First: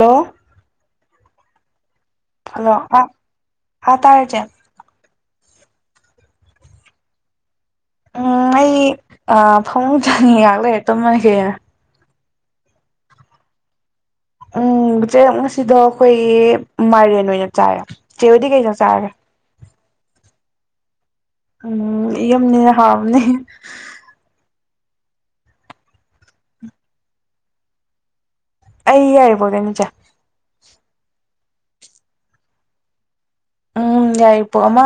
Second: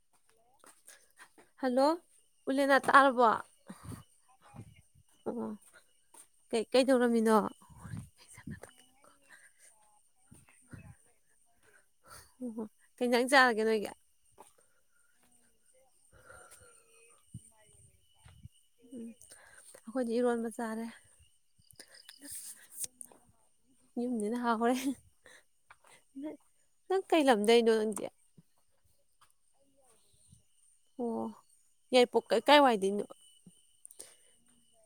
ꯇꯣ hello hello ꯎꯂꯦꯅꯥ ꯑꯥ ꯇꯥꯔꯕꯣ ꯑꯥ ꯇꯥꯔꯦ ꯆꯦ ꯑꯣ ꯀꯩ ꯀꯩꯗꯧꯔꯝꯃꯤꯅꯣ ꯎꯝ ꯑꯩ ꯐꯃꯨꯡ ꯆꯅꯤ ꯉꯍꯥꯛ ꯂꯩꯔꯦ ꯇꯨꯝꯃꯒꯦ꯫ ꯑꯣ ꯍꯣ ꯀꯩꯖꯪ ꯆꯥꯔꯒꯦ ꯅꯣꯏꯒꯤ? ꯎꯝ ꯏꯆꯦ ꯉꯁꯤꯗ ꯑꯩꯈꯣꯏ ꯃꯥꯏꯔꯦꯟ ꯑꯣꯏꯅ ꯆꯥꯏ꯫ ꯆꯦ ꯍꯣꯏꯗꯤ ꯀꯩ ꯆꯥꯛ ꯆꯥꯔꯒꯦ? ꯑꯩꯈꯣꯏꯗꯤ ꯏꯔꯣꯟꯕ ꯆꯥꯔꯦ꯫ ꯎꯝ ꯌꯨꯝꯅꯤꯅ ꯍꯥꯑꯣꯔꯝꯅꯤ꯫ ꯌꯨꯝꯅꯤꯅ ꯍꯥꯎꯔꯦ ꯅꯪ ꯀꯩꯂꯝꯗꯩꯅꯣ ꯅꯪꯗꯤ? ꯑꯩ ꯌꯥꯏꯔꯤꯄꯣꯛ ꯇꯩꯅꯤ ꯆꯦ꯫ ꯑꯣ ꯌꯥꯏꯔꯤꯄꯣꯛ ꯀꯥꯏ ꯋꯥꯏꯗꯩꯅꯣ? ꯎꯝ ꯌꯥꯏꯔꯤꯛꯄꯣꯛ ꯑꯃ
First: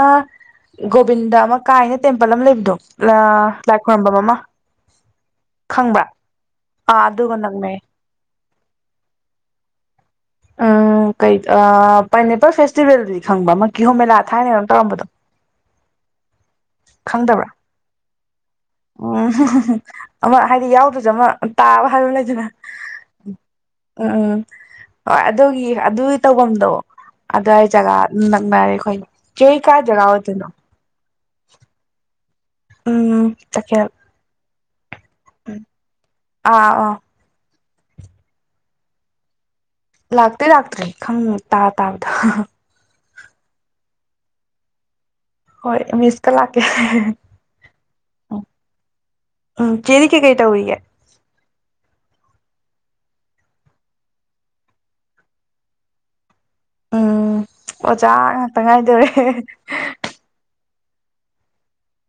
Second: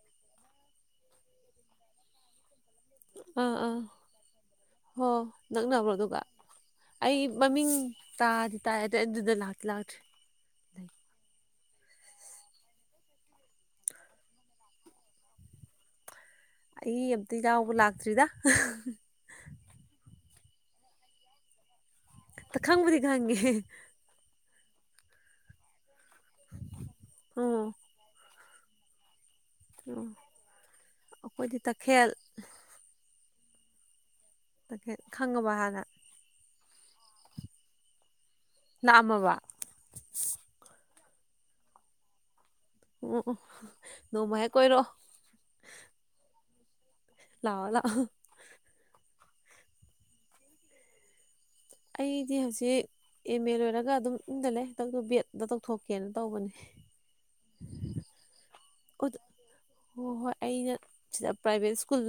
ꯒꯣꯕꯤꯟꯗ ꯑꯃ ꯀꯥꯏꯅ ꯇꯦꯝꯄꯜ ꯑꯃ ꯂꯩꯕꯗꯣ ꯑꯥ - ꯂꯥꯏ ꯑꯥ ꯈꯣꯏꯔꯝꯕꯝ ꯑꯃ ꯍꯣ ꯅꯛꯅꯕ꯭ꯔꯣ ꯈꯪꯕ꯭ꯔꯥ ꯑꯗꯨꯒ ꯑꯥ ꯑꯩ ꯑꯗꯨꯒ ꯃꯃꯤꯡ ꯅꯛꯅꯩ ꯇꯥꯗꯤ ꯇꯥ ꯑꯗꯩ ꯑꯗꯨꯗ ꯂꯥꯛꯇ ꯂꯥꯛꯇ꯭ꯔꯤ꯫ ꯎꯝ ꯀꯩ ꯄꯥꯏꯅꯦꯄꯜ ꯐꯦꯁꯇꯤꯚꯦꯜꯗꯤ ꯈꯪꯕ ꯑꯃ ꯀꯤꯍꯣ ꯃꯦꯂꯥ ꯊꯥꯏꯅꯒ ꯇꯧꯔꯝꯕꯗꯣ꯫ ꯑꯩ ꯑꯝꯇ ꯈꯪꯗꯕ꯭ꯔꯥ ꯌꯥꯎꯕ ꯂꯥꯛꯇ꯭ꯔꯤꯗ꯫ ꯎꯝ ꯑꯃ ꯍꯥꯏꯗꯤ ꯌꯥꯎꯗꯔ꯭ꯁꯨ ꯑꯃ ꯇꯥꯕ ꯈꯪꯕꯨꯗꯤ ꯈꯪꯉꯦ [unintelligible] ꯍꯣꯏ ꯑꯗꯨꯒꯤ ꯑꯗꯨ ꯇꯧꯐꯝꯗꯣ ꯑꯣ ꯑꯗꯨꯋꯥꯏ ꯖꯒꯥ [unintelligible] ꯖꯒꯥ ꯑꯣ ꯑꯣꯏꯗꯣꯏꯅꯣ ꯑꯩꯈꯣꯏꯗꯤ ꯇꯈꯦꯜ ꯫ ꯎꯝ ꯇꯈꯦꯜ ꯫ ꯈꯪꯉꯕ ꯍꯥꯟꯅ? ꯑꯥ ꯑꯥ ꯫ ꯄꯥꯛ ꯑꯝꯃꯕ? ꯂꯥꯛꯇꯤ ꯂꯥꯛꯇ꯭ꯔꯦ ꯈꯪ ꯇꯥ ꯇꯥꯕꯗꯣ꯫ ꯎꯝ ꯅꯣꯡꯃ ꯍꯦꯛ ꯀꯣꯏꯔꯣ꯫ ꯍꯣꯏ [unintelligible] ꯂꯑꯣ - ꯂꯥꯛ ꯎꯝ ꯎꯝ ꯆꯦꯗꯤ ꯀꯩ - ꯀꯩ ꯇꯧꯔꯤꯒꯦ? ꯑꯩꯗꯤ ꯍꯧꯖꯤꯛ ꯑꯦꯝ ꯑꯦ ꯂꯣꯏꯔꯒ ꯑꯗꯨꯝ ꯌꯨꯝꯗ ꯂꯩ ꯕꯦꯗ ꯇꯧꯊꯣꯛꯀꯦꯅ ꯇꯧꯕꯅꯦ꯫ ꯎꯝ ꯑꯣꯖꯥ ꯇꯉꯥꯏꯗꯧꯔꯦ ꯑꯗꯨ ꯍꯣꯏ ꯍꯣꯏ ꯑꯩꯅ ꯁꯤꯗ ꯄ꯭ꯔꯥꯏꯚꯦꯠ ꯁ꯭ꯀꯨꯜ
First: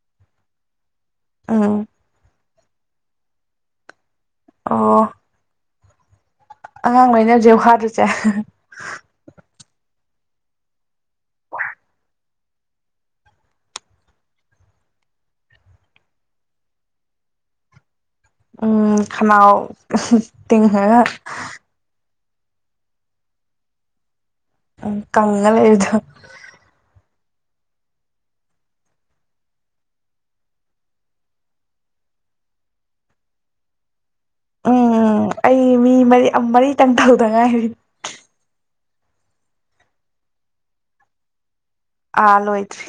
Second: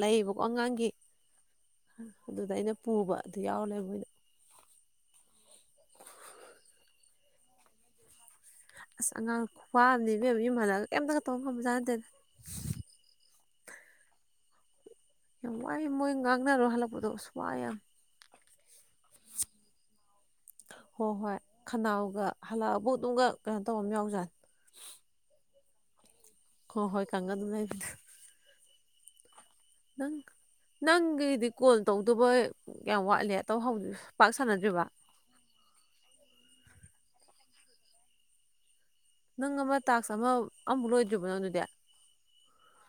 ꯂꯩꯌꯦꯕꯀꯣ ꯑꯉꯥꯡꯒꯤ ꯎꯝ ꯑꯗꯨꯗꯩꯅ ꯄꯨꯕ ꯑꯗꯨ ꯌꯥꯎꯂꯦ ꯃꯣꯏꯗ ꯑꯣ꯫ ꯑꯉꯥꯡꯈꯩꯅ ꯍꯧꯖꯤꯛ ꯍꯥꯗꯨꯁꯦ ꯑꯁ ꯑꯉꯥꯡ ꯋꯥꯕꯅꯦꯕꯦꯝꯕ ꯌꯨꯝꯍꯜꯂꯒ ꯀꯩꯝꯇꯒ ꯇꯧꯕ ꯉꯝꯕꯖꯠ ꯅꯥꯠꯇꯦꯗꯥ꯫ ꯋꯥꯃ ꯋꯥꯌꯦ ꯃꯣꯌ ꯉꯥꯛꯅꯔꯣ ꯍꯜꯄꯗ ꯑꯥꯁ ꯋꯥꯥꯏ ꯌꯥꯝ꯫ ꯎꯝ ꯈꯅꯥ ꯑꯣ ꯍꯣ ꯍꯣꯏ ꯈꯅꯥꯎꯒ ꯍꯜꯂꯛꯑꯕꯧ ꯑꯗꯨꯝꯒ ꯀꯩꯅꯣ ꯇꯧꯕꯝꯃ ꯌꯥꯎꯖꯥꯠꯅꯤ ꯎꯝ ꯀꯪꯉꯥ ꯂꯩꯕꯗꯣ ꯍꯣ ꯍꯣꯏ ꯀꯪꯉꯥ ꯑꯗꯨꯝ ꯂꯩ ꯕꯗꯣ ꯅꯪ ꯅꯪꯒꯤꯗꯤ ꯀꯣꯜ ꯇꯧꯗꯧꯕ ꯀꯌꯥꯝ ꯋꯥꯠꯂꯤ ꯇꯧꯍꯧꯗꯔꯤ ꯎꯝ ꯎꯝ ꯑꯩ ꯃꯤ ꯃꯔꯤ ꯑ ꯃꯔꯤ ꯈꯤꯇꯪ ꯇꯧꯗ ꯉꯥꯏꯔꯤ ꯅꯪ ꯑꯃ ꯇꯥꯛꯁ ꯑꯃ ꯑꯝꯕꯨꯛ ꯂꯣꯏꯗ꯭ꯔꯤꯕ ꯅꯪ ꯑꯗꯨꯗꯤ ꯑꯥ ꯂꯣꯏꯗ꯭ꯔꯤ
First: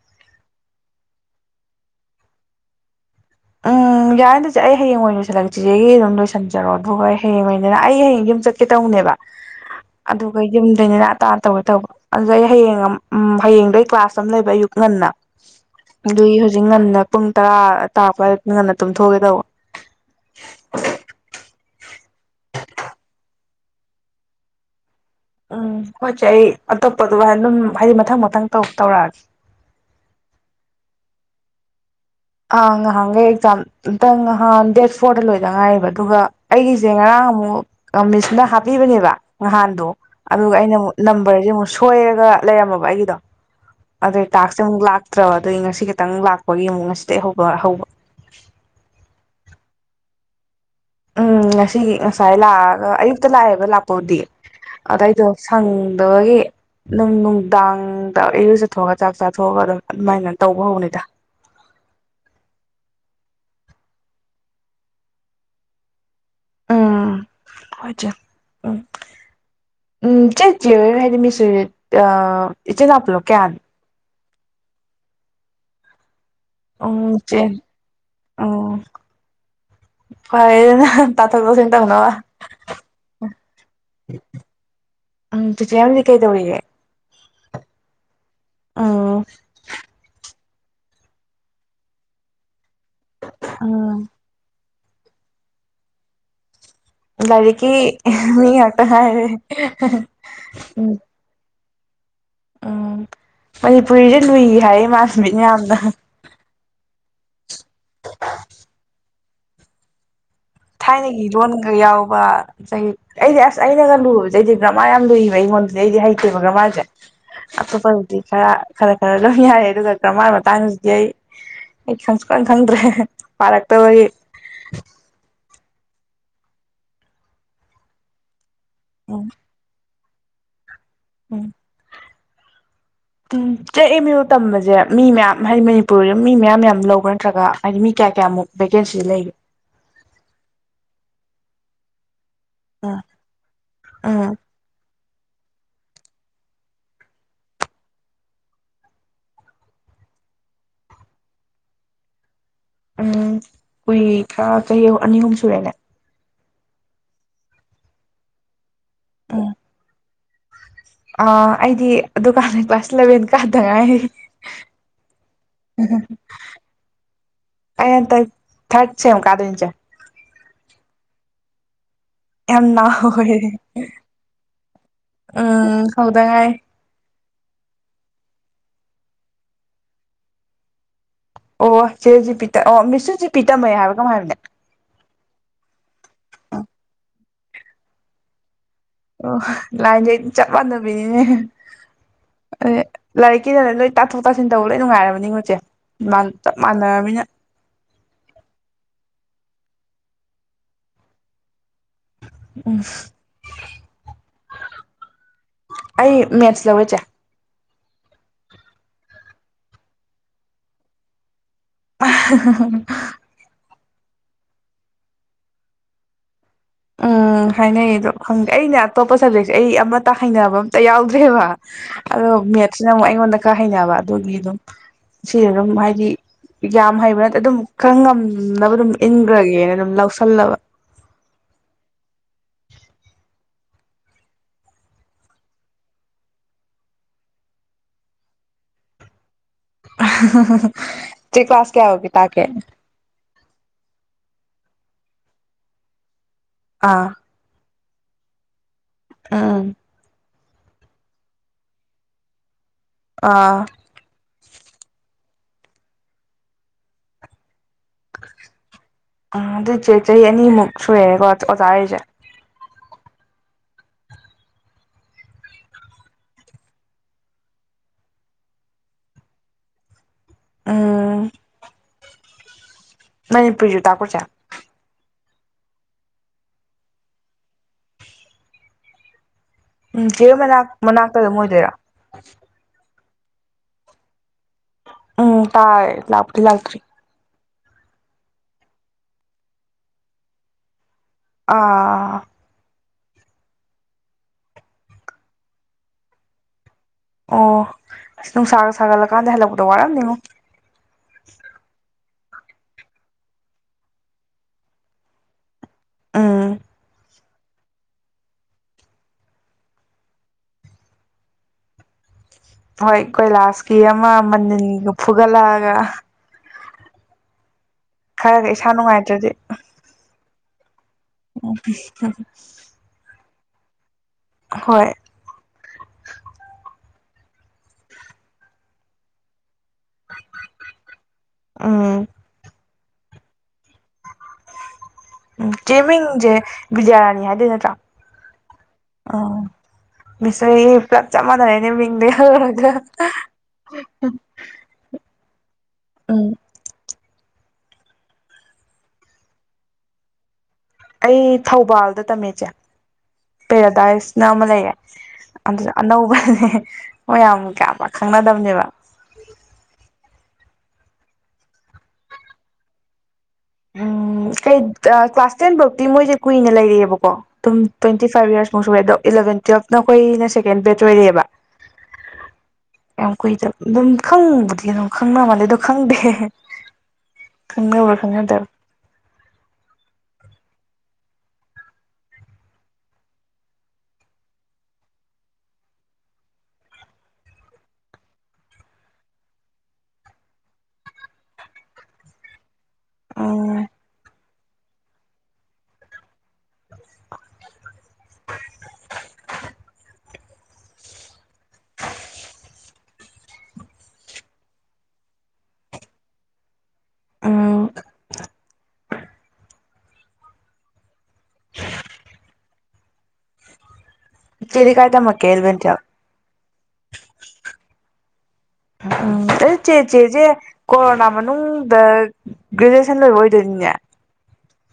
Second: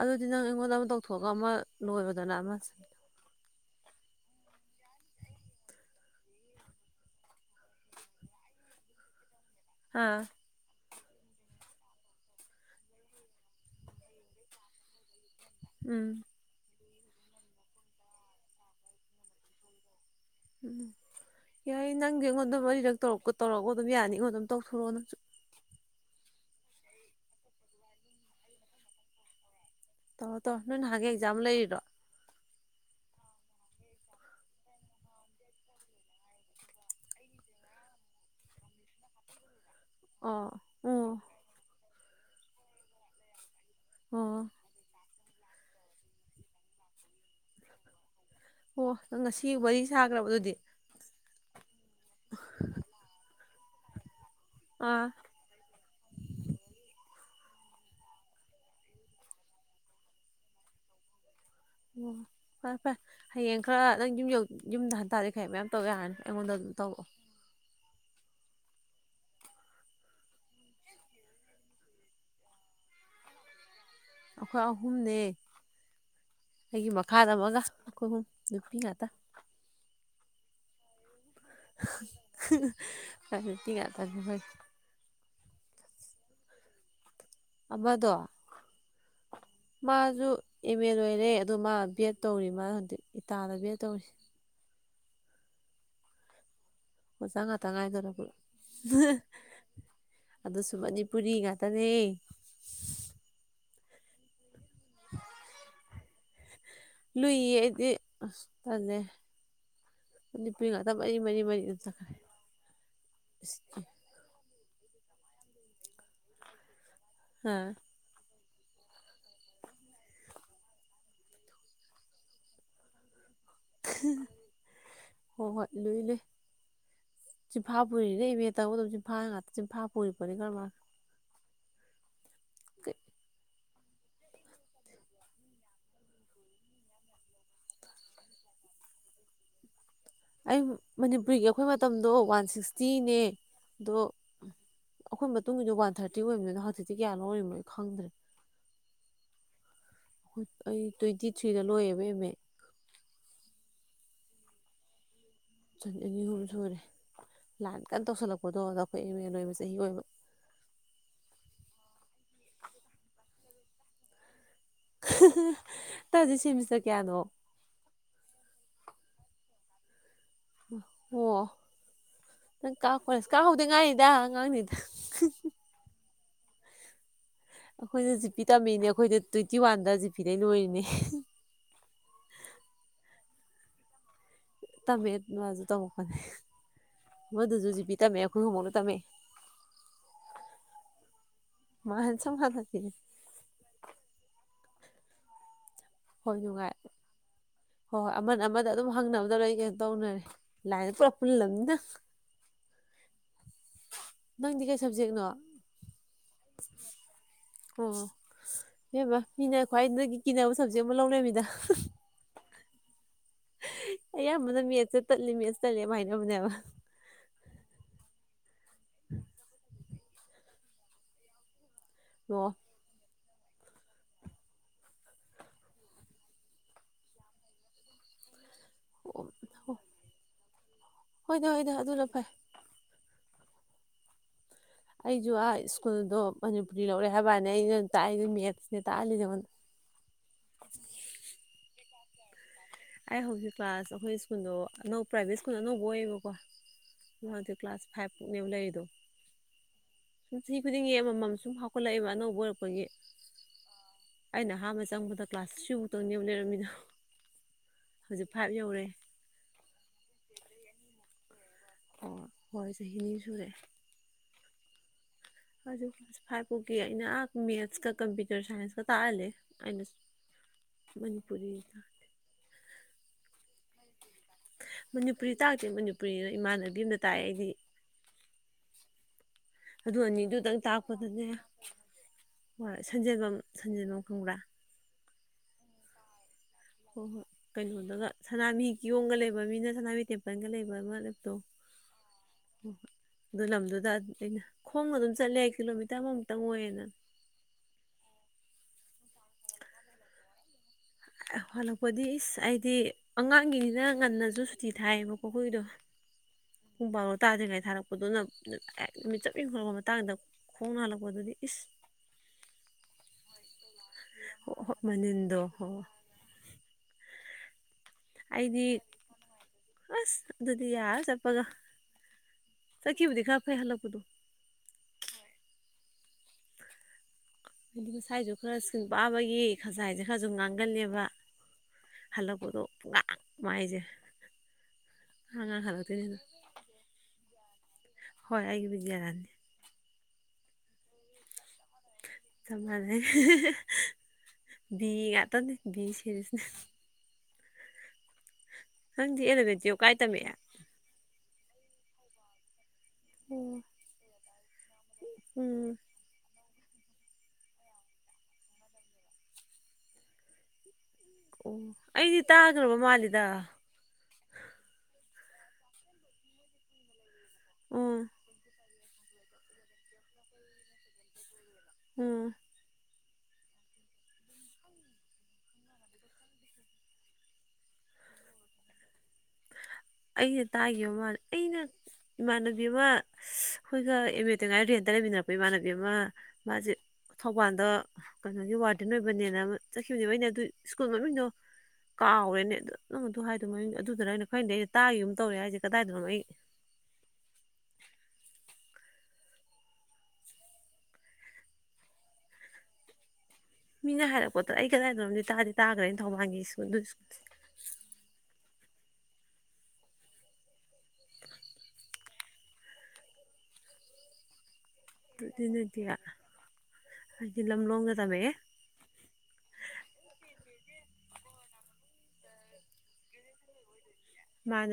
ꯑꯗꯨꯗꯤ ꯅꯪ ꯑꯩꯉꯣꯟꯗ ꯑꯃ ꯇꯧꯊꯣꯛꯑꯒ ꯑꯃ ꯂꯣꯏꯔꯣꯗꯅ ꯑꯃ ꯎꯝ ꯌꯥꯔꯗ ꯆꯦ ꯑꯩ ꯍꯌꯦꯡ ꯑꯣꯏꯅ ꯂꯣꯏꯁꯤꯜꯂꯒꯦ ꯆꯤꯆꯦꯒꯤ ꯑꯗꯨꯝ ꯂꯣꯏꯁꯟꯖꯔꯣ ꯑꯗꯨꯒ ꯑꯩ ꯍꯌꯦꯡ ꯑꯣꯏꯅꯗꯅ ꯑꯩ ꯍꯌꯦꯡ ꯌꯨꯝ ꯆꯠꯀꯦ ꯇꯧꯅꯦꯕ ꯑꯥ ꯑꯗꯨꯒ ꯌꯨꯝꯗꯩꯅꯔꯥꯠ ꯍꯞꯇꯥꯃꯥ ꯇꯧꯒꯦ ꯇꯧꯕ ꯑꯗꯨꯗꯩ ꯑꯩ ꯍꯌꯦꯡ ꯑꯝ ꯎꯝ ꯍꯌꯦꯡꯗꯩ ꯀ꯭ꯂꯥꯁ ꯑꯃ ꯂꯩꯕ ꯑꯌꯨꯛ ꯉꯟꯅ ꯎꯝ ꯑꯗꯨꯏ ꯍꯧꯖꯤꯛ ꯉꯟꯅꯞ ꯄꯨꯡ ꯇꯔꯥ ꯇꯥꯞꯄ ꯍꯥꯏ ꯉꯟꯅ ꯇꯨꯝꯊꯣꯛꯑꯒꯦ ꯇꯧꯕ ꯎꯝ ꯌꯥꯏ ꯅꯪꯒꯤ ꯑꯩꯉꯣꯟꯗ ꯃꯔꯤꯔꯛ ꯇꯧꯔꯛꯄ ꯇꯧꯔꯛꯄ ꯑꯗꯨꯝ ꯌꯥꯅꯤꯉꯣ ꯑꯗꯨꯝ ꯇꯧꯊꯣꯔꯛꯑꯣ ꯅꯪꯁꯨ ꯎꯝ ꯍꯣꯏꯆꯦ ꯑꯩ ꯑꯇꯣꯞꯄꯗꯨ ꯑꯗꯨꯝ ꯍꯥꯏꯗꯤ ꯃꯊꯪ ꯃꯊꯪ ꯇꯧꯔꯛꯑꯒꯦ ꯇꯧꯔꯣ ꯇꯧꯔꯣ ꯅꯣꯏ ꯅꯍꯥꯟꯒꯩ ꯑꯦꯛꯖꯥꯝ ꯂꯩꯔꯤꯔꯣ ꯑꯥ ꯉꯍꯥꯟꯒꯩ ꯑꯦꯛꯖꯥꯝ ꯑꯝꯇ ꯉꯍꯥꯟ ꯗꯦꯠ ꯐꯣꯔꯗ ꯂꯣꯏꯗ ꯉꯥꯏꯔꯤꯕ ꯑꯗꯨꯒ ꯑꯩꯒꯤꯖꯦ ꯉꯔꯥꯡ ꯑꯃꯨꯛ ꯑ ꯃꯤꯁꯅ ꯍꯥꯞꯄꯤꯕꯅꯦꯕ ꯉꯍꯥꯟꯗꯣ ꯑꯣ ꯑꯗꯨꯒ ꯑꯩꯅ ꯑꯃꯨꯛ ꯑꯣ ꯅꯝꯕꯔꯖꯦ ꯑꯃꯨꯛ ꯁꯣꯏ ꯁꯣꯏꯔꯒ ꯂꯩꯔꯝꯃꯕ ꯑꯩꯒꯤꯗꯣ ꯑꯗꯩ ꯑꯣ ꯇꯥꯛꯁ ꯁꯦ ꯑꯃꯨꯛ ꯂꯥꯛ ꯇꯔꯕꯥ ꯑꯗꯨꯏ ꯉꯁꯤ ꯈꯤꯇꯪ ꯂꯥꯛꯄꯒꯤ ꯑꯃꯨꯛ ꯉꯁꯤ ꯇꯦ ꯍꯧꯕ ꯍꯧꯕ ꯑꯣ ꯅꯪ ꯉꯁꯤ ꯋꯥꯔꯤ ꯁꯥꯒꯔꯕꯣ ꯑꯗꯨꯗꯤ ꯎꯝ ꯉꯁꯤꯒꯤ ꯉꯁꯥꯏ ꯂꯥꯛꯑꯒ ꯑꯌꯨꯛꯇ ꯂꯥꯛꯑꯦꯕ ꯑꯗꯨ ꯂꯥꯛꯄꯧꯗꯤ ꯑꯥ ꯑꯗꯩꯏꯗꯣ ꯁꯪꯗꯕꯒꯤ ꯅꯨꯡ ꯅꯨꯡ ꯗꯥꯡꯗ ꯏꯔꯨꯖꯊꯣꯛꯑꯒ ꯆꯥꯛ ꯆꯥꯊꯣꯛꯑꯒ ꯑꯗꯨꯝ ꯑꯗꯨꯃꯥꯏꯅ ꯇꯧꯕ ꯍꯧꯕꯅꯤꯗ ꯑꯣ ꯐꯔꯦ ꯐꯔꯦ ꯍꯌꯦꯡ ꯈꯔ ꯅꯪ ꯌꯨꯝ ꯌꯧ ꯌꯨꯝꯗ ꯍꯟꯇꯥꯔꯗꯤ ꯈꯩ ꯃꯌꯥꯝ ꯇꯧ ꯌꯥꯔꯅꯤ ꯑꯩꯉꯣꯟꯗ ꯑꯗꯨꯝ ꯇꯧꯔꯛꯑꯣ ꯎꯝ ꯍꯣꯏ ꯆꯦ ꯎꯝ ꯎꯝ ꯆꯦ ꯆꯦꯍꯣꯏ ꯍꯥꯏꯗꯤ ꯃꯤꯁꯨꯔꯤ ꯑ ꯏꯆꯤꯟꯅꯥꯎ ꯄꯨꯂꯞ ꯀꯌꯥꯅꯣ ꯑꯥꯈꯣꯏ ꯑꯍꯨꯝꯅꯦ ꯑꯩꯒꯤ ꯎꯝ ꯃꯈꯥꯗ ꯆꯦ ꯑꯃꯒ ꯈꯣꯏꯍꯨꯝ ꯅꯨꯄꯤ ꯉꯥꯛꯇ ꯐꯔꯦ ꯗꯨꯅꯥ ꯍꯣꯏ ꯅꯨꯄꯤ ꯉꯥꯛꯇꯅꯤ ꯑꯈꯣꯏꯗꯤ ꯎꯝ ꯆꯤꯆꯦ ꯑꯃꯗꯤ ꯀꯩꯗꯧꯔꯤꯒꯦ ꯑꯃꯗꯣ ꯎꯝ ꯃꯥꯁꯨ ꯑꯦꯝ ꯑꯦ ꯂꯣꯏꯔꯦ ꯑꯗ‌ꯣ ꯃꯥ ꯕꯤ ꯑꯦꯠ ꯇꯧꯔꯤ ꯃꯥ ꯏꯇꯥꯗ ꯕꯤ ꯑꯦꯗ ꯎꯝ ꯇꯧꯔꯤ ꯑꯣꯖꯥ ꯉꯥꯛꯇ ꯂꯥꯏꯔꯤꯛꯀꯤ ꯉꯥꯏꯗꯣꯔꯦ ꯄꯨꯂꯞ ꯃꯤ ꯉꯥꯛꯇ ꯍꯥꯏꯔꯦ ꯎꯝ ꯀꯔꯤ ꯎꯝ ꯃꯅꯤꯄꯨꯔꯤꯗꯤ ꯂꯨꯏ [unintelligible] ꯃꯥꯁꯃꯤꯗ ꯌꯥꯝꯅ ꯂꯨꯏꯌꯦ ꯑꯩꯗꯤ ꯑꯁ ꯃꯅꯤꯄꯨꯔꯤ ꯉꯥꯛꯇ ꯃꯔꯤ ꯊꯥꯏꯅꯒꯤ ꯃꯔꯤ ꯃꯔꯤ ꯂꯣꯟꯒ ꯑꯗꯨꯝ ꯆꯠꯈ꯭ꯔꯦ ꯌꯥꯎꯕ ꯉꯁꯥꯏꯒꯤ ꯑꯩꯗꯤ ꯑꯁ ꯑꯩꯅꯒ ꯂꯨꯨꯖꯩꯗꯤ ꯒꯔꯃꯥꯔ ꯌꯥꯝ ꯂꯨꯏꯌ‌ꯦꯕ ꯑꯩꯉꯣꯟꯗꯗꯤ ꯑꯩꯗꯤ ꯍꯩꯇꯦꯕ ꯒꯔꯃꯥꯔꯁꯦ ꯑ ꯑꯇ‌ꯣꯞꯄ ꯕꯨꯗꯤ ꯈꯔ ꯈꯔ ꯈꯔ ꯂꯣꯏ ꯌꯥꯔꯦ ꯑꯗꯨꯒ ꯒ꯭ꯔꯃꯥꯔ ꯃꯇꯥꯡꯁꯤꯗꯤ ꯑꯩ ꯑꯩ ꯈꯪ ꯁꯨꯈꯪ ꯈꯪꯗ꯭ꯔꯦ ꯄꯔꯛꯇꯕꯩ ꯆꯤꯝꯐꯥ ꯄꯨꯔꯤꯅꯤ ꯏꯕꯦ ꯇꯧꯗ ꯆꯤꯝꯐ ꯎꯝ ꯉꯥꯛ ꯆꯤꯝꯐꯥ [unintelligible] ꯎꯝ ꯀꯩ ꯆꯦ ꯑꯦꯝ ꯌꯨ ꯇꯝꯕꯁꯦ ꯃꯤ ꯃꯌꯥꯝ ꯍꯥꯏꯗꯤ ꯃꯅꯤꯄꯨꯔꯗ ꯃꯤ ꯃꯌꯥꯝ ꯃꯌꯥꯝ ꯂꯧꯕ꯭ꯔꯥ ꯅꯠꯇ꯭ꯔꯒ ꯍꯥꯏꯗꯤ ꯃꯤ ꯀꯌꯥ ꯀꯌꯥꯃꯨꯛ ꯚꯦꯀꯦꯟꯁꯤ ꯂꯩꯒꯦ ꯑꯩ ꯃꯅꯤꯄꯨꯔꯤꯒꯤ ꯑꯩꯈꯣꯏ ꯃꯇꯝꯗꯣ ꯋꯥꯟ ꯎꯝ ꯁꯤꯛꯁꯇꯤꯅꯦ ꯑꯗꯣ ꯎꯝ ꯑꯩꯈꯣꯏ ꯃꯇꯨꯡꯒꯤꯗ ꯋꯥꯟ ꯊꯥꯔꯇꯤ ꯑꯣꯏꯕꯅꯤꯅ ꯍꯧꯖꯤꯛꯇꯤ ꯀꯌꯥꯅꯣ ꯑꯣꯏꯔꯤꯔꯤꯕꯅꯣ ꯈꯪꯗ꯭ꯔꯦ ꯑꯩ ꯇ꯭ꯋꯦꯟꯇꯤ ꯊ꯭ꯔꯤꯗ ꯂꯣꯏꯌꯦꯕ ꯑꯦꯝ ꯑꯦ ꯎꯝ ꯀꯨꯏ ꯈꯔ ꯆꯍꯤ ꯑꯅꯤ ꯑꯍꯨꯝ ꯁꯨꯔꯦꯅꯦ ꯆꯍꯤ ꯑꯅꯤ ꯑꯍꯨꯝ ꯁꯨꯔ‌ꯦ ꯂꯥꯟ ꯀꯥꯟ ꯇꯧꯁꯜꯂꯛꯄꯗꯣ ꯑꯩꯈꯣꯏ ꯏꯔꯦꯟ ꯎꯝ ꯑꯣꯏꯕ ꯆꯍꯤ ꯑꯣꯏꯕ ꯑ ꯑꯩꯗꯤ ꯑꯗꯨꯀꯥꯟꯗ ꯀ꯭ꯂꯥꯁ ꯏꯂꯚꯦꯟ ꯀꯥꯗꯉꯥꯏꯔꯤ ꯅꯪ ꯍꯨꯖꯤꯛ ꯁꯤꯃꯤꯁꯇꯔ ꯀꯌꯥꯅꯣ ꯑꯩ ꯍꯟꯇꯛ ꯊꯥꯔꯠ ꯁꯦꯝ ꯀꯥꯗꯣꯏꯅꯤ ꯆꯦ ꯑꯣ ꯌꯥꯝ ꯅꯪ ꯀꯥ ꯅꯥꯎꯋꯦ ꯀꯣꯂꯦꯖ ꯀꯥꯍꯧꯗ ꯉꯥꯏꯔꯤꯗ ꯑꯉꯥꯡꯅꯤꯗ ꯍꯧꯗꯉꯥꯏꯔꯤ ꯑꯈꯣꯏꯖꯨ ꯖꯤꯄꯤꯗ ꯇꯝꯃꯤꯅꯦ ꯑꯈꯣꯏꯗꯣ ꯇ꯭ꯋꯦꯟꯇꯤ ꯋꯥꯟꯗ ꯖꯤꯄꯤꯗꯩ ꯂꯣꯏꯔꯤꯅꯦ ꯑꯣ ꯁꯤꯦꯁꯤꯦ ꯄꯤ ꯑꯣ ꯃꯤꯁꯁꯤ ꯄꯤ ꯇꯝꯃꯦꯩ ꯍꯥꯏꯕ ꯀꯃꯥꯏ ꯍꯥꯏꯕꯅꯦ [unintelligible] ꯇꯝꯃꯛ ꯄꯅꯦ ꯑ ꯃꯣꯏꯗꯨꯖꯖꯤ ꯄꯤꯥ ꯃꯦ ꯑꯩ ꯈꯃꯣ ꯑꯣ ꯂꯥꯏꯟꯗꯤ ꯆꯞ ꯃꯥꯟꯅꯕꯤꯅꯤꯅꯦ ꯃꯥꯅ ꯁꯨꯝ ꯑ ꯍꯥꯟꯅꯈꯤꯅꯦ ꯂꯥꯏꯔꯤꯛꯀꯤꯗ ꯂꯣꯏ ꯇꯥꯊꯣꯛ ꯇꯥꯁꯤꯟ ꯇꯧ ꯂꯣꯏ ꯅꯨꯡꯉꯥꯏꯔꯝꯃꯅꯤꯉꯣ ꯆꯦ ꯃꯥꯟ ꯍꯣꯏ ꯆꯞ ꯅꯨꯡꯉꯥꯏ ꯃꯥꯟꯅꯔꯕꯅꯤꯅ ꯍꯣꯏ ꯍꯣꯏ ꯑꯃꯅ ꯑꯃꯗ ꯑꯗꯨꯝ ꯍꯪꯅꯕꯗ ꯂꯣꯏ ꯌꯦ ꯇꯧꯅꯔꯦ ꯂꯥꯏꯟ ꯄꯨꯂꯞ ꯄꯨꯜꯂꯝꯅꯤꯅ ꯎꯝ ꯅꯪꯗꯤ ꯀꯩ ꯁꯕꯖꯦꯛꯅꯣ ꯑꯣ ꯑꯩ ꯃꯦꯠꯁ ꯂꯧꯋꯤ ꯆꯦ ꯑꯣ ꯏꯕ ꯃꯤꯅ ꯈ꯭ꯋꯥꯏꯗꯒꯤ ꯀꯤꯅꯕ ꯁꯕꯖꯦꯛ ꯑꯃ ꯂꯧꯅꯔꯃꯤꯗ ꯑꯌꯥꯝꯕꯅ ꯃꯦꯠꯁ ꯇꯠꯂꯤ ꯃꯦꯠꯁ ꯆꯠꯂꯤ ꯑꯗꯨ ꯍꯥꯏꯅꯕꯅꯦꯕ ꯎꯝ ꯍꯥꯏꯅꯩ ꯑꯗꯣ ꯈꯪ ꯑꯩꯅ ꯑꯇꯣꯞꯄ ꯁꯕꯖꯦꯛꯁꯦ ꯑꯩ ꯑꯃ ꯇꯥ ꯍꯩꯅꯕ ꯑꯝꯇ ꯌꯥꯎꯗ꯭ꯔꯦꯕ ꯑꯗꯣ ꯑꯣ ꯃꯦꯠꯁ ꯑꯃꯨꯛ ꯑꯩꯉꯣꯟꯗ ꯈꯔ ꯍꯩꯅꯕ ꯑꯗꯨꯒꯤ ꯑꯗꯨꯝ ꯁꯤ ꯑꯗꯨꯝ ꯍꯥꯏꯗꯤ ꯌꯥꯝ ꯍꯩꯕ ꯅꯠꯇꯦ ꯑꯗꯨꯝ ꯈꯔ ꯉꯝ ꯅꯕ ꯗꯨꯝ ꯏꯟꯈ꯭ꯔꯒꯦꯅ ꯑꯗꯨꯝ ꯂꯧꯁꯜꯂꯕ ꯍꯣꯏꯗ ꯍꯣꯏꯗ ꯑꯗꯨꯅ ꯐꯩ ꯑꯩꯁꯨ ꯑꯥ ꯁ꯭ꯀꯨꯜꯗꯣ ꯃꯅꯤꯄꯨꯔꯤ ꯂꯧꯔꯦ ꯍꯥꯏꯕꯅꯦ ꯑꯩꯅ ꯇꯥꯛꯏꯁ ꯃꯦꯠꯁꯅꯦ ꯇꯥꯛꯜꯂꯤ ꯅ ꯑꯩꯉꯣꯟꯗ ꯆꯦ ꯀ꯭ꯂꯥꯁ ꯀꯌꯥꯒꯤ ꯇꯀꯦ ꯑꯩ ꯍꯧꯖꯤꯛ ꯀ꯭ꯂꯥꯁ ꯑꯈꯣꯏ ꯁ꯭ꯀꯨꯟꯗꯣ ꯑꯅꯧ ꯄ꯭ꯔꯥꯏꯚꯦꯠ ꯁ꯭ꯀꯨꯟ ꯑꯅꯧꯕ ꯑꯣꯏꯌꯦꯕ ꯀꯣ ꯃꯥꯗꯤ ꯀ꯭ꯂꯥꯁ ꯐꯥꯏꯚꯅꯦꯕ ꯂꯩꯗꯣ ꯑꯥ ꯁꯨꯝ ꯆꯍꯤ ꯈꯨꯗꯤꯡꯒꯤ ꯑꯃꯃꯝ ꯁꯨꯝ ꯍꯥꯞꯀꯠꯂꯛꯏꯕ ꯑꯅꯧꯕ ꯑꯣꯏꯔꯛꯄꯒꯤ ꯑꯥ ꯑꯩꯅ ꯑꯍꯥꯟꯕ ꯆꯪꯕꯗ ꯀ꯭ꯂꯥꯁ ꯁꯤꯐꯨꯛꯇꯪꯅꯦꯕ ꯂꯩꯔꯝꯃꯤꯗꯣ ꯍꯧꯖꯤꯛ ꯐꯥꯏꯚ ꯌꯧꯔꯦ ꯑ ꯑꯗꯨꯆꯦ ꯆꯍꯤ ꯑꯅꯤꯃꯨꯛ ꯁꯨꯔꯦꯑꯦꯀꯣ ꯑꯣꯖꯥ ꯍꯥꯏꯁꯦ ꯑꯣ ꯍꯣꯏ ꯆꯍꯤꯅꯤ ꯁꯨꯔꯦ ꯑꯗꯨ ꯀ꯭ꯂꯥꯁ ꯐꯥꯏꯚ ꯐꯥꯎꯒꯤ ꯑꯩꯅ ꯃꯦꯠꯁꯀ ꯀꯝꯄ꯭ꯌꯨꯇꯔ ꯁꯥꯏꯟꯁꯀ ꯇꯥꯛꯍꯜꯂꯦ ꯑꯩꯅ ꯎꯝ ꯃꯅꯤꯄꯨꯔꯔꯤꯗ ꯃꯥꯅꯤꯄꯨꯔꯤꯁꯨ ꯇꯛꯄꯔꯥ ꯆꯦ ꯃꯅꯤꯄꯨꯔꯤ ꯇꯥꯛꯇꯦ ꯃꯅꯤꯄꯨꯔꯤꯅ ꯏꯃꯥꯟꯅꯕꯤ ꯑꯃꯅ ꯇꯥꯛꯑꯦ ꯑꯩꯗꯤ ꯑꯗꯨ ꯎꯝ ꯆꯦ ꯑꯅꯤꯗꯨꯗꯪ ꯃꯅꯥꯛ ꯃꯅꯥꯛꯇ ꯑꯗꯨꯝ ꯑꯣꯏꯗꯣꯏꯔꯥ ꯁꯟꯖꯦꯜꯕꯝ ꯁꯟꯖꯦꯜꯕꯝ ꯈꯣꯡꯕ꯭ꯔꯥ ꯎꯝ ꯇꯥꯔꯦ ꯂꯥꯛꯈ꯭ꯔꯤ ꯀꯩꯅꯣꯗꯨꯒ ꯁꯅꯥꯃꯤꯍꯤ ꯀꯤꯌꯣꯡꯒ ꯂꯩꯕ ꯃꯤꯅ ꯁꯅꯥꯃꯤꯍꯤ ꯇꯦꯝꯄꯜꯒ ꯂꯩꯕ ꯑꯃ ꯂꯩꯕꯗꯣ ꯑꯥ ꯑꯗꯨ ꯂꯝꯗꯨꯗ ꯑꯩꯅ ꯈꯣꯡꯅ ꯗꯨꯝ ꯆꯠꯂꯦ ꯀꯤꯂꯣꯃꯤꯇꯔ ꯑꯃꯨꯛꯇꯪ ꯑꯣꯏꯅ ꯑꯣ ꯑꯁ ꯅꯨꯡꯁꯥꯒ ꯁꯥꯒꯠꯂꯀꯥꯟꯗ ꯍꯜꯂꯛꯄꯗꯣ ꯋꯥꯔꯝꯅꯤꯉꯣ ꯑꯦ ꯍꯜꯂꯛꯄꯗꯤ ꯏꯁ ꯑꯩꯗꯤ ꯑꯉꯥꯡꯒꯤꯅꯤꯅ ꯉꯟꯅꯖꯨ ꯁꯨꯇꯤ ꯊꯥꯏꯕꯀꯣ ꯈꯣꯏꯒꯤꯗꯣ ꯎꯝ ꯇꯥꯗ꯭ꯔꯤꯉꯩ ꯊꯥꯔꯛꯄꯗꯨꯅ [unintelligible] ꯅꯨꯃꯤꯠ ꯆꯞ ꯌꯨꯡꯈꯠꯂꯛꯄ ꯃꯇꯥꯡꯗ ꯈꯣꯡꯅ ꯍꯜꯂꯛꯄꯗꯨꯗꯤ ꯏꯁ ꯍꯣꯏ ꯀꯣꯏꯂꯥꯁꯀꯤ ꯑꯃ ꯃꯅꯤꯟꯒ ꯃꯅꯤꯟꯗꯣ ꯍꯣ ꯐꯨꯒꯠꯂꯛꯑꯒ ꯈꯔꯒ ꯏꯁꯥ ꯅꯨꯡꯉꯥꯏꯇ꯭ꯔꯗꯤ ꯗꯨꯗꯤ ꯌꯥꯔ ꯆꯠꯄꯒ [unintelligible] ꯍꯣꯏ ꯍꯜꯂꯛꯄꯗꯨ ꯍꯣꯏ ꯍꯥꯏꯗꯤ ꯃꯁꯥꯏꯖꯨ ꯈꯔ ꯏꯁꯀꯤꯟ ꯄꯥꯕꯒꯤ ꯈꯖꯥꯏ ꯍꯥꯏꯖꯦ ꯈꯖꯨ ꯉꯥꯡꯒꯜꯂꯦꯕ ꯎꯝ ꯍꯜꯂꯛꯄꯗꯣ ꯄꯨꯨꯉꯥꯡ ꯃꯥꯏꯖꯦ ꯎꯝ ꯃꯤꯡꯖꯦ ꯕꯤꯖꯌ꯭ꯥꯔꯥꯅꯤ ꯍꯥꯏꯗꯣꯏ ꯅꯠ ꯇꯥ ꯍꯣꯏ ꯑꯩꯒꯤ ꯕꯤꯖꯌ꯭ꯥ ꯔꯥꯅꯤ ꯃꯤꯁ ꯑꯩ ꯄꯨꯂꯞ ꯆꯞ ꯃꯥꯟꯅꯔꯦꯅꯦ ꯃꯤꯡꯗꯤ ꯆꯞ ꯃꯥꯟꯅꯩ ꯗꯤ ꯉꯥꯠ ꯇꯅꯤ ꯕꯤ ꯎꯝ ꯁꯦꯔꯤꯁꯅꯦ ꯅꯪꯗꯤ ꯑꯦꯂꯕꯦꯟ ꯇꯨꯌꯦꯞ ꯀꯥꯏ ꯇꯝꯃꯛꯏ ꯑꯩ ꯊꯧꯕꯥꯜꯗ ꯇꯝꯃꯦ ꯆꯦ ꯑꯣ ꯄꯦꯔꯥꯗꯥꯏꯁꯅ ꯑꯃ ꯂꯩꯌꯦ ꯑꯗꯨꯗ ꯎꯝ ꯑꯅꯧꯕꯅꯦ ꯍꯣꯏ ꯌꯥꯝ ꯀꯌꯥ ꯄꯥꯛ ꯈꯪꯅꯗꯝꯅꯦꯕ ꯑꯣ ꯑꯩꯗꯤ ꯇꯥꯒꯔ꯭ ꯕ ꯃꯥꯜꯂꯤꯗ ꯎꯝ ꯀꯩ ꯀ꯭ꯂꯥꯁ ꯇꯦꯟ ꯕꯧꯇꯤ ꯃꯣꯏꯖꯦ ꯀꯨꯏꯅ ꯂꯩꯔꯛꯑꯦꯕꯀꯣ ꯇꯝ um twenty first to eleven twelve ꯅꯈꯣꯏꯅ ꯁꯦꯀꯦꯟ ꯕꯦꯠ ꯑꯣꯏꯔꯑꯦꯕ ꯎꯝ ꯌꯥꯝ ꯀꯨꯏꯗꯦ ꯑꯗꯨꯝ ꯈꯪꯕꯨꯗꯤ ꯑꯗꯨꯝ ꯈꯪꯅ ꯃꯥꯜꯂꯦ ꯑꯗꯣ ꯈꯪꯗꯦ ꯈꯪꯅꯕ ꯐꯉꯗ ꯑꯩꯅ ꯇꯥꯈꯤꯕ ꯃꯥꯜꯂ ꯑꯩꯅ ꯏꯃꯥꯟꯅꯕꯤ ꯑꯃ ꯑꯩꯈꯣꯏꯒ ꯑꯦꯝ ꯑꯦ ꯇꯦꯡ ꯉꯥꯏ ꯔꯦꯟꯇ ꯂꯩꯃꯤꯟꯅꯔꯛꯄ ꯏꯃꯥꯟꯅꯕꯤ ꯑꯃ ꯃꯥꯁꯦ ꯊꯧꯕꯥꯜꯗ ꯀꯩꯅꯣꯒꯤ ꯋꯥꯔꯗꯦꯟ ꯑꯣꯏꯕꯅꯦꯅ ꯆꯠꯈꯤꯕꯅꯦꯕ ꯑꯩꯅ ꯑꯗꯨ ꯁ꯭ꯀꯨꯜ ꯃꯅꯨꯡꯃꯤꯗꯣ ꯀꯥꯎꯔꯦꯅꯦ ꯑꯗꯣ ꯅ ꯑꯗꯨ ꯍꯥꯏꯗꯣ ꯃꯣꯏ ꯎꯝ ꯑꯗꯨꯗꯅ ꯑꯩꯅ ꯐ ꯇꯗꯥꯈꯤꯕ ꯑꯃ ꯇꯧꯔꯦ ꯍꯥꯏꯁꯦ ꯀꯗꯥꯏꯗꯅꯣ ꯑꯩ ꯑꯩ ꯃꯤꯅ ꯍꯥꯏꯔꯛꯄꯗ꯭ꯔꯥ ꯑꯩ ꯀꯗꯥꯏꯗꯣꯝꯗꯤ ꯇꯥꯗꯤ ꯇꯥꯈ꯭ꯔꯦꯅ ꯊꯧꯕꯥꯜꯒꯤ ꯁꯀꯨꯜ ꯑꯗꯨ ꯁ꯭ꯀꯨꯜꯁꯦ ꯎꯝ ꯆꯦꯗꯤ ꯀꯥꯏ ꯇꯝꯃꯛꯀꯦ ꯏꯂꯚꯦꯟ [unintelligible] ꯇꯨꯌꯦꯜꯞ ꯑꯩꯗꯤ ꯂꯝꯂꯣꯡꯗ ꯇꯃꯦ ꯎꯝ ꯑꯗꯣ ꯆꯦ ꯆꯦꯖꯦ ꯀꯣꯔꯣꯅꯥ ꯃꯅꯨꯡꯗ ꯒ꯭ꯔꯦꯖꯨꯑꯦꯁꯟ ꯂꯣꯏꯕ ꯑꯣꯏꯗꯣꯏꯅꯤꯅꯦ꯫ ꯃꯥ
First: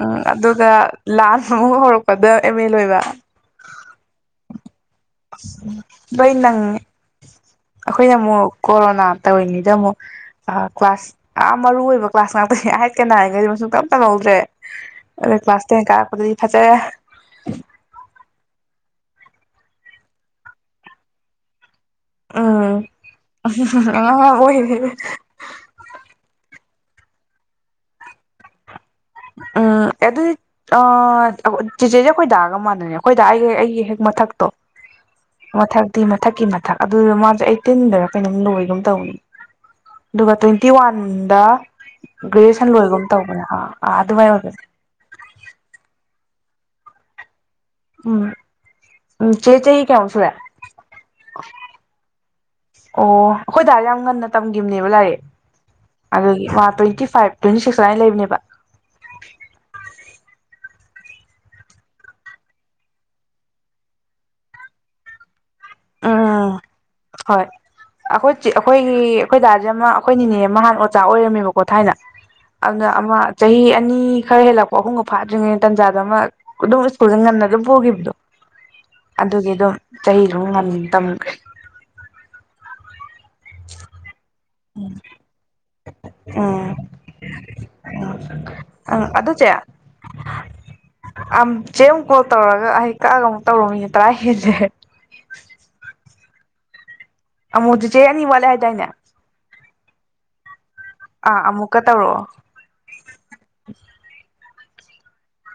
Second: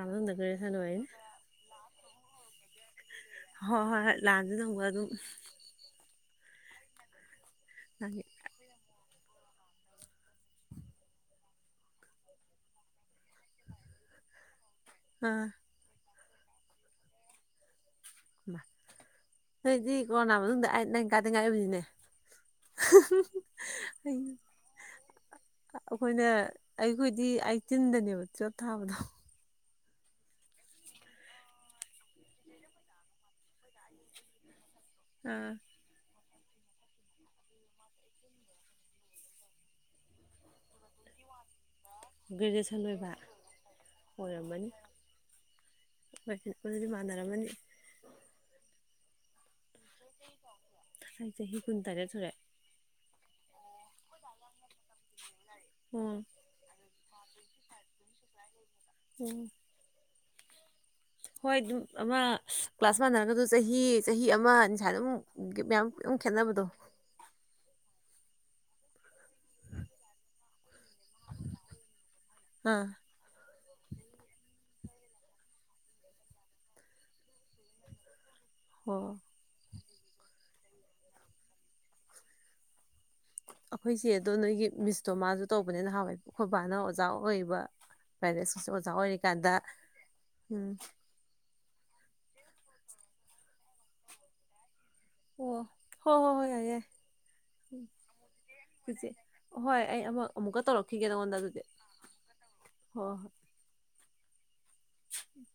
ꯎꯝ ꯑꯗꯨꯒ ꯂꯥꯜ ꯑꯃꯨꯛ ꯍꯧꯔꯛ ꯄꯗꯥ ꯍ ꯍ ꯂꯥꯟ [unintelligible] [inaudible] ꯂꯣꯏ ꯅꯪꯉꯦ꯫ ꯑꯩꯈꯣꯏꯅ ꯅꯪꯒꯤ ꯑꯃꯨꯛ ꯀꯣꯔꯣꯅꯥ ꯇꯧꯔꯤꯉꯩꯗ ꯑꯃꯨꯛ ꯀ꯭ꯂꯥꯁ ꯌꯥꯝ ꯃꯔꯨ ꯑꯣꯏꯕ ꯀ꯭ꯂꯥꯁ ꯉꯥꯛꯇꯅꯤ ꯑꯏꯠꯀ ꯅꯥꯏꯒꯗꯤ ꯁꯨꯡꯇꯝ ꯇꯝꯍꯧꯗ꯭ꯔꯦ꯫ ꯑꯥ ꯀ꯭ꯂꯥꯁ ꯇꯦꯟ ꯀꯥꯔꯛꯄꯗꯩ ꯐꯖꯔꯦ! ꯅꯣꯏꯗꯤ ꯀꯣꯔꯣꯅꯥ ꯃꯇꯨꯡ ꯑꯏꯠ ꯅꯥꯏꯟ ꯀꯥꯗ ꯉꯥꯏꯔꯝꯃꯅꯤꯅꯦ꯫ ꯎꯝ ꯑꯉꯥꯡ ꯑꯣꯏꯔꯦ ꯑꯩꯈꯣꯏꯅ ꯑꯩꯈꯣꯏꯗꯤ ꯑꯩ ꯇꯤꯟꯗꯅꯦꯕ ꯇꯨꯌꯦꯜꯄ ꯊꯥꯕꯗꯣ꯫ ꯎꯝ ꯑꯗꯨꯗꯤ ꯆꯦꯆꯦꯁꯦ ꯑꯩꯈꯣꯏꯗꯥꯥꯒ ꯃꯥꯟꯅꯔꯦ ꯑꯩꯈꯣꯏꯗ ꯑꯩꯒ ꯑꯩꯒꯤ ꯍꯦꯛ ꯃꯊꯛꯇꯣ ꯑꯥ ꯃꯊꯛꯇꯤ ꯃ ꯃꯊꯛꯀꯤ ꯃꯊꯛ ꯑꯗꯨꯗ ꯃꯥꯖ ꯑꯩꯠꯇꯤꯟꯗꯔ ꯀꯩꯅꯣꯝ ꯂꯣꯏꯒꯨꯝ ꯇꯧꯅꯤ ꯑꯗꯨꯒ ꯇ꯭ꯋꯦꯟꯇꯤ ꯋꯥꯟꯗ ꯒ꯭ꯔꯦꯖꯨꯑꯦꯁꯟ ꯂꯣꯏꯔꯒꯨꯝ ꯇꯧꯕꯅꯦ ꯑ꯫ ꯑꯣꯔꯝꯃꯅꯤ꯫ ꯑꯗꯨꯗꯤ ꯃꯥꯟꯅꯔꯝꯃꯅꯤ꯫ ꯎꯝ꯫ ꯎꯝ ꯆꯦ ꯆꯍꯤ ꯀꯌꯥꯃꯨꯛ ꯁꯨꯔꯦ ꯑꯩ ꯆꯍꯤ ꯀꯨꯟ ꯇꯔꯦꯠ ꯁꯨꯔꯦ꯫ ꯑꯣ ꯑꯩꯈꯣꯏꯗꯗꯥꯔ ꯌꯥꯝ ꯉꯟꯅ ꯇꯝ ꯅꯦꯕꯥ ꯂꯥꯏꯔꯤꯛ, ꯑꯣ ꯑꯗꯨꯒꯤ ꯃꯥ twenty five twenty six ꯑꯗꯨꯃꯥꯏꯅ ꯂꯩꯕꯅꯦꯕ꯫ ꯎꯝ꯫ ꯍꯣꯏ ꯑꯗꯨꯝ ꯑꯃ ꯀ꯭ꯂꯥꯁ ꯃꯥꯟꯅꯔꯒ ꯖꯨ ꯆꯍꯤ - ꯆꯍꯤ ꯑꯃ ꯅꯤꯁꯥꯗ ꯑꯃꯨꯛ ꯃꯌꯥꯝ ꯑꯗꯨꯝ ꯎꯝ ꯈꯦꯠꯅꯕꯗꯣ꯫ ꯍꯣꯏ ꯑꯩꯈꯣꯏ ꯑꯩꯈꯣꯏꯒꯤ ꯑꯩꯈꯣꯏ ꯗꯥꯖꯦ ꯑꯃ ꯑꯩꯈꯣꯏ ꯅꯤꯅꯦ ꯑꯃ ꯍꯥꯟ ꯑꯣꯖꯥ ꯑꯣꯏꯔꯝꯃꯦꯕꯀꯣ ꯊꯥꯏꯅ ꯑꯥ ꯑꯗꯨꯅ ꯑꯃ ꯆꯍꯤ ꯑꯅꯤ ꯈꯔ ꯍꯦꯜꯂꯛꯄꯣ ꯑꯍꯨꯝꯒ ꯐꯥꯗ꯭ꯔꯤꯉꯩ ꯇꯟꯖꯥꯗꯨ ꯑꯃ ꯑꯗꯨꯝ ꯁ꯭ꯀꯨꯜꯗ ꯉꯟꯅ ꯑꯗꯨꯝ ꯄꯨꯈꯤꯕꯗꯣ꯫ ꯍꯣ ꯑꯗꯨꯒꯤ ꯑꯗꯨꯝ ꯆꯍꯤ ꯑꯗꯨꯝ ꯃꯗꯝ ꯑꯩꯈꯣꯏꯁꯦ ꯑꯗꯣ ꯅꯣꯏꯒꯤ ꯃꯤꯁꯇꯣ ꯃꯥꯁꯨ ꯇꯧꯕꯅꯤꯅ ꯅꯍꯥꯟꯋꯥꯏ ꯑꯩꯈꯣꯏꯕꯥꯅ ꯎꯝ ꯑꯣꯖꯥ ꯑꯣꯏꯕ ꯎꯝ ꯄ꯭ꯔꯥꯏꯚꯦꯠ ꯁ꯭ꯀꯨꯜꯁꯦ ꯑꯣꯖꯥ ꯎꯝ ꯑꯗꯨ ꯆꯦ ꯑꯣꯏꯔꯤꯀꯥꯟꯗ ꯎꯝ ꯆꯦ ꯑꯃꯨꯛ ꯀꯣꯜ ꯇꯧꯔꯒ ꯑꯩ ꯀꯛꯑꯒ ꯑꯃꯨꯛ ꯇꯧꯔꯣꯃꯤꯅꯤ ꯇꯔꯥ ꯍꯦꯜꯁꯦ ꯑꯣ ꯍꯣ ꯍꯣ ꯍꯣꯏ ꯌꯥꯏ ꯌꯥꯏ ꯑꯃꯨꯗꯨ ꯆꯦ ꯑꯅꯤ ꯋꯥꯠꯂꯦ ꯍꯥꯏꯇꯥꯅꯦ ꯏꯆꯦ ꯍꯣꯏ ꯑꯩ ꯑꯃꯨꯛ ꯑꯃꯨꯛꯀꯧꯔꯛꯀꯦ ꯑꯥ ꯑꯃꯨꯀ ꯇꯧꯔꯑꯣ ꯎꯝ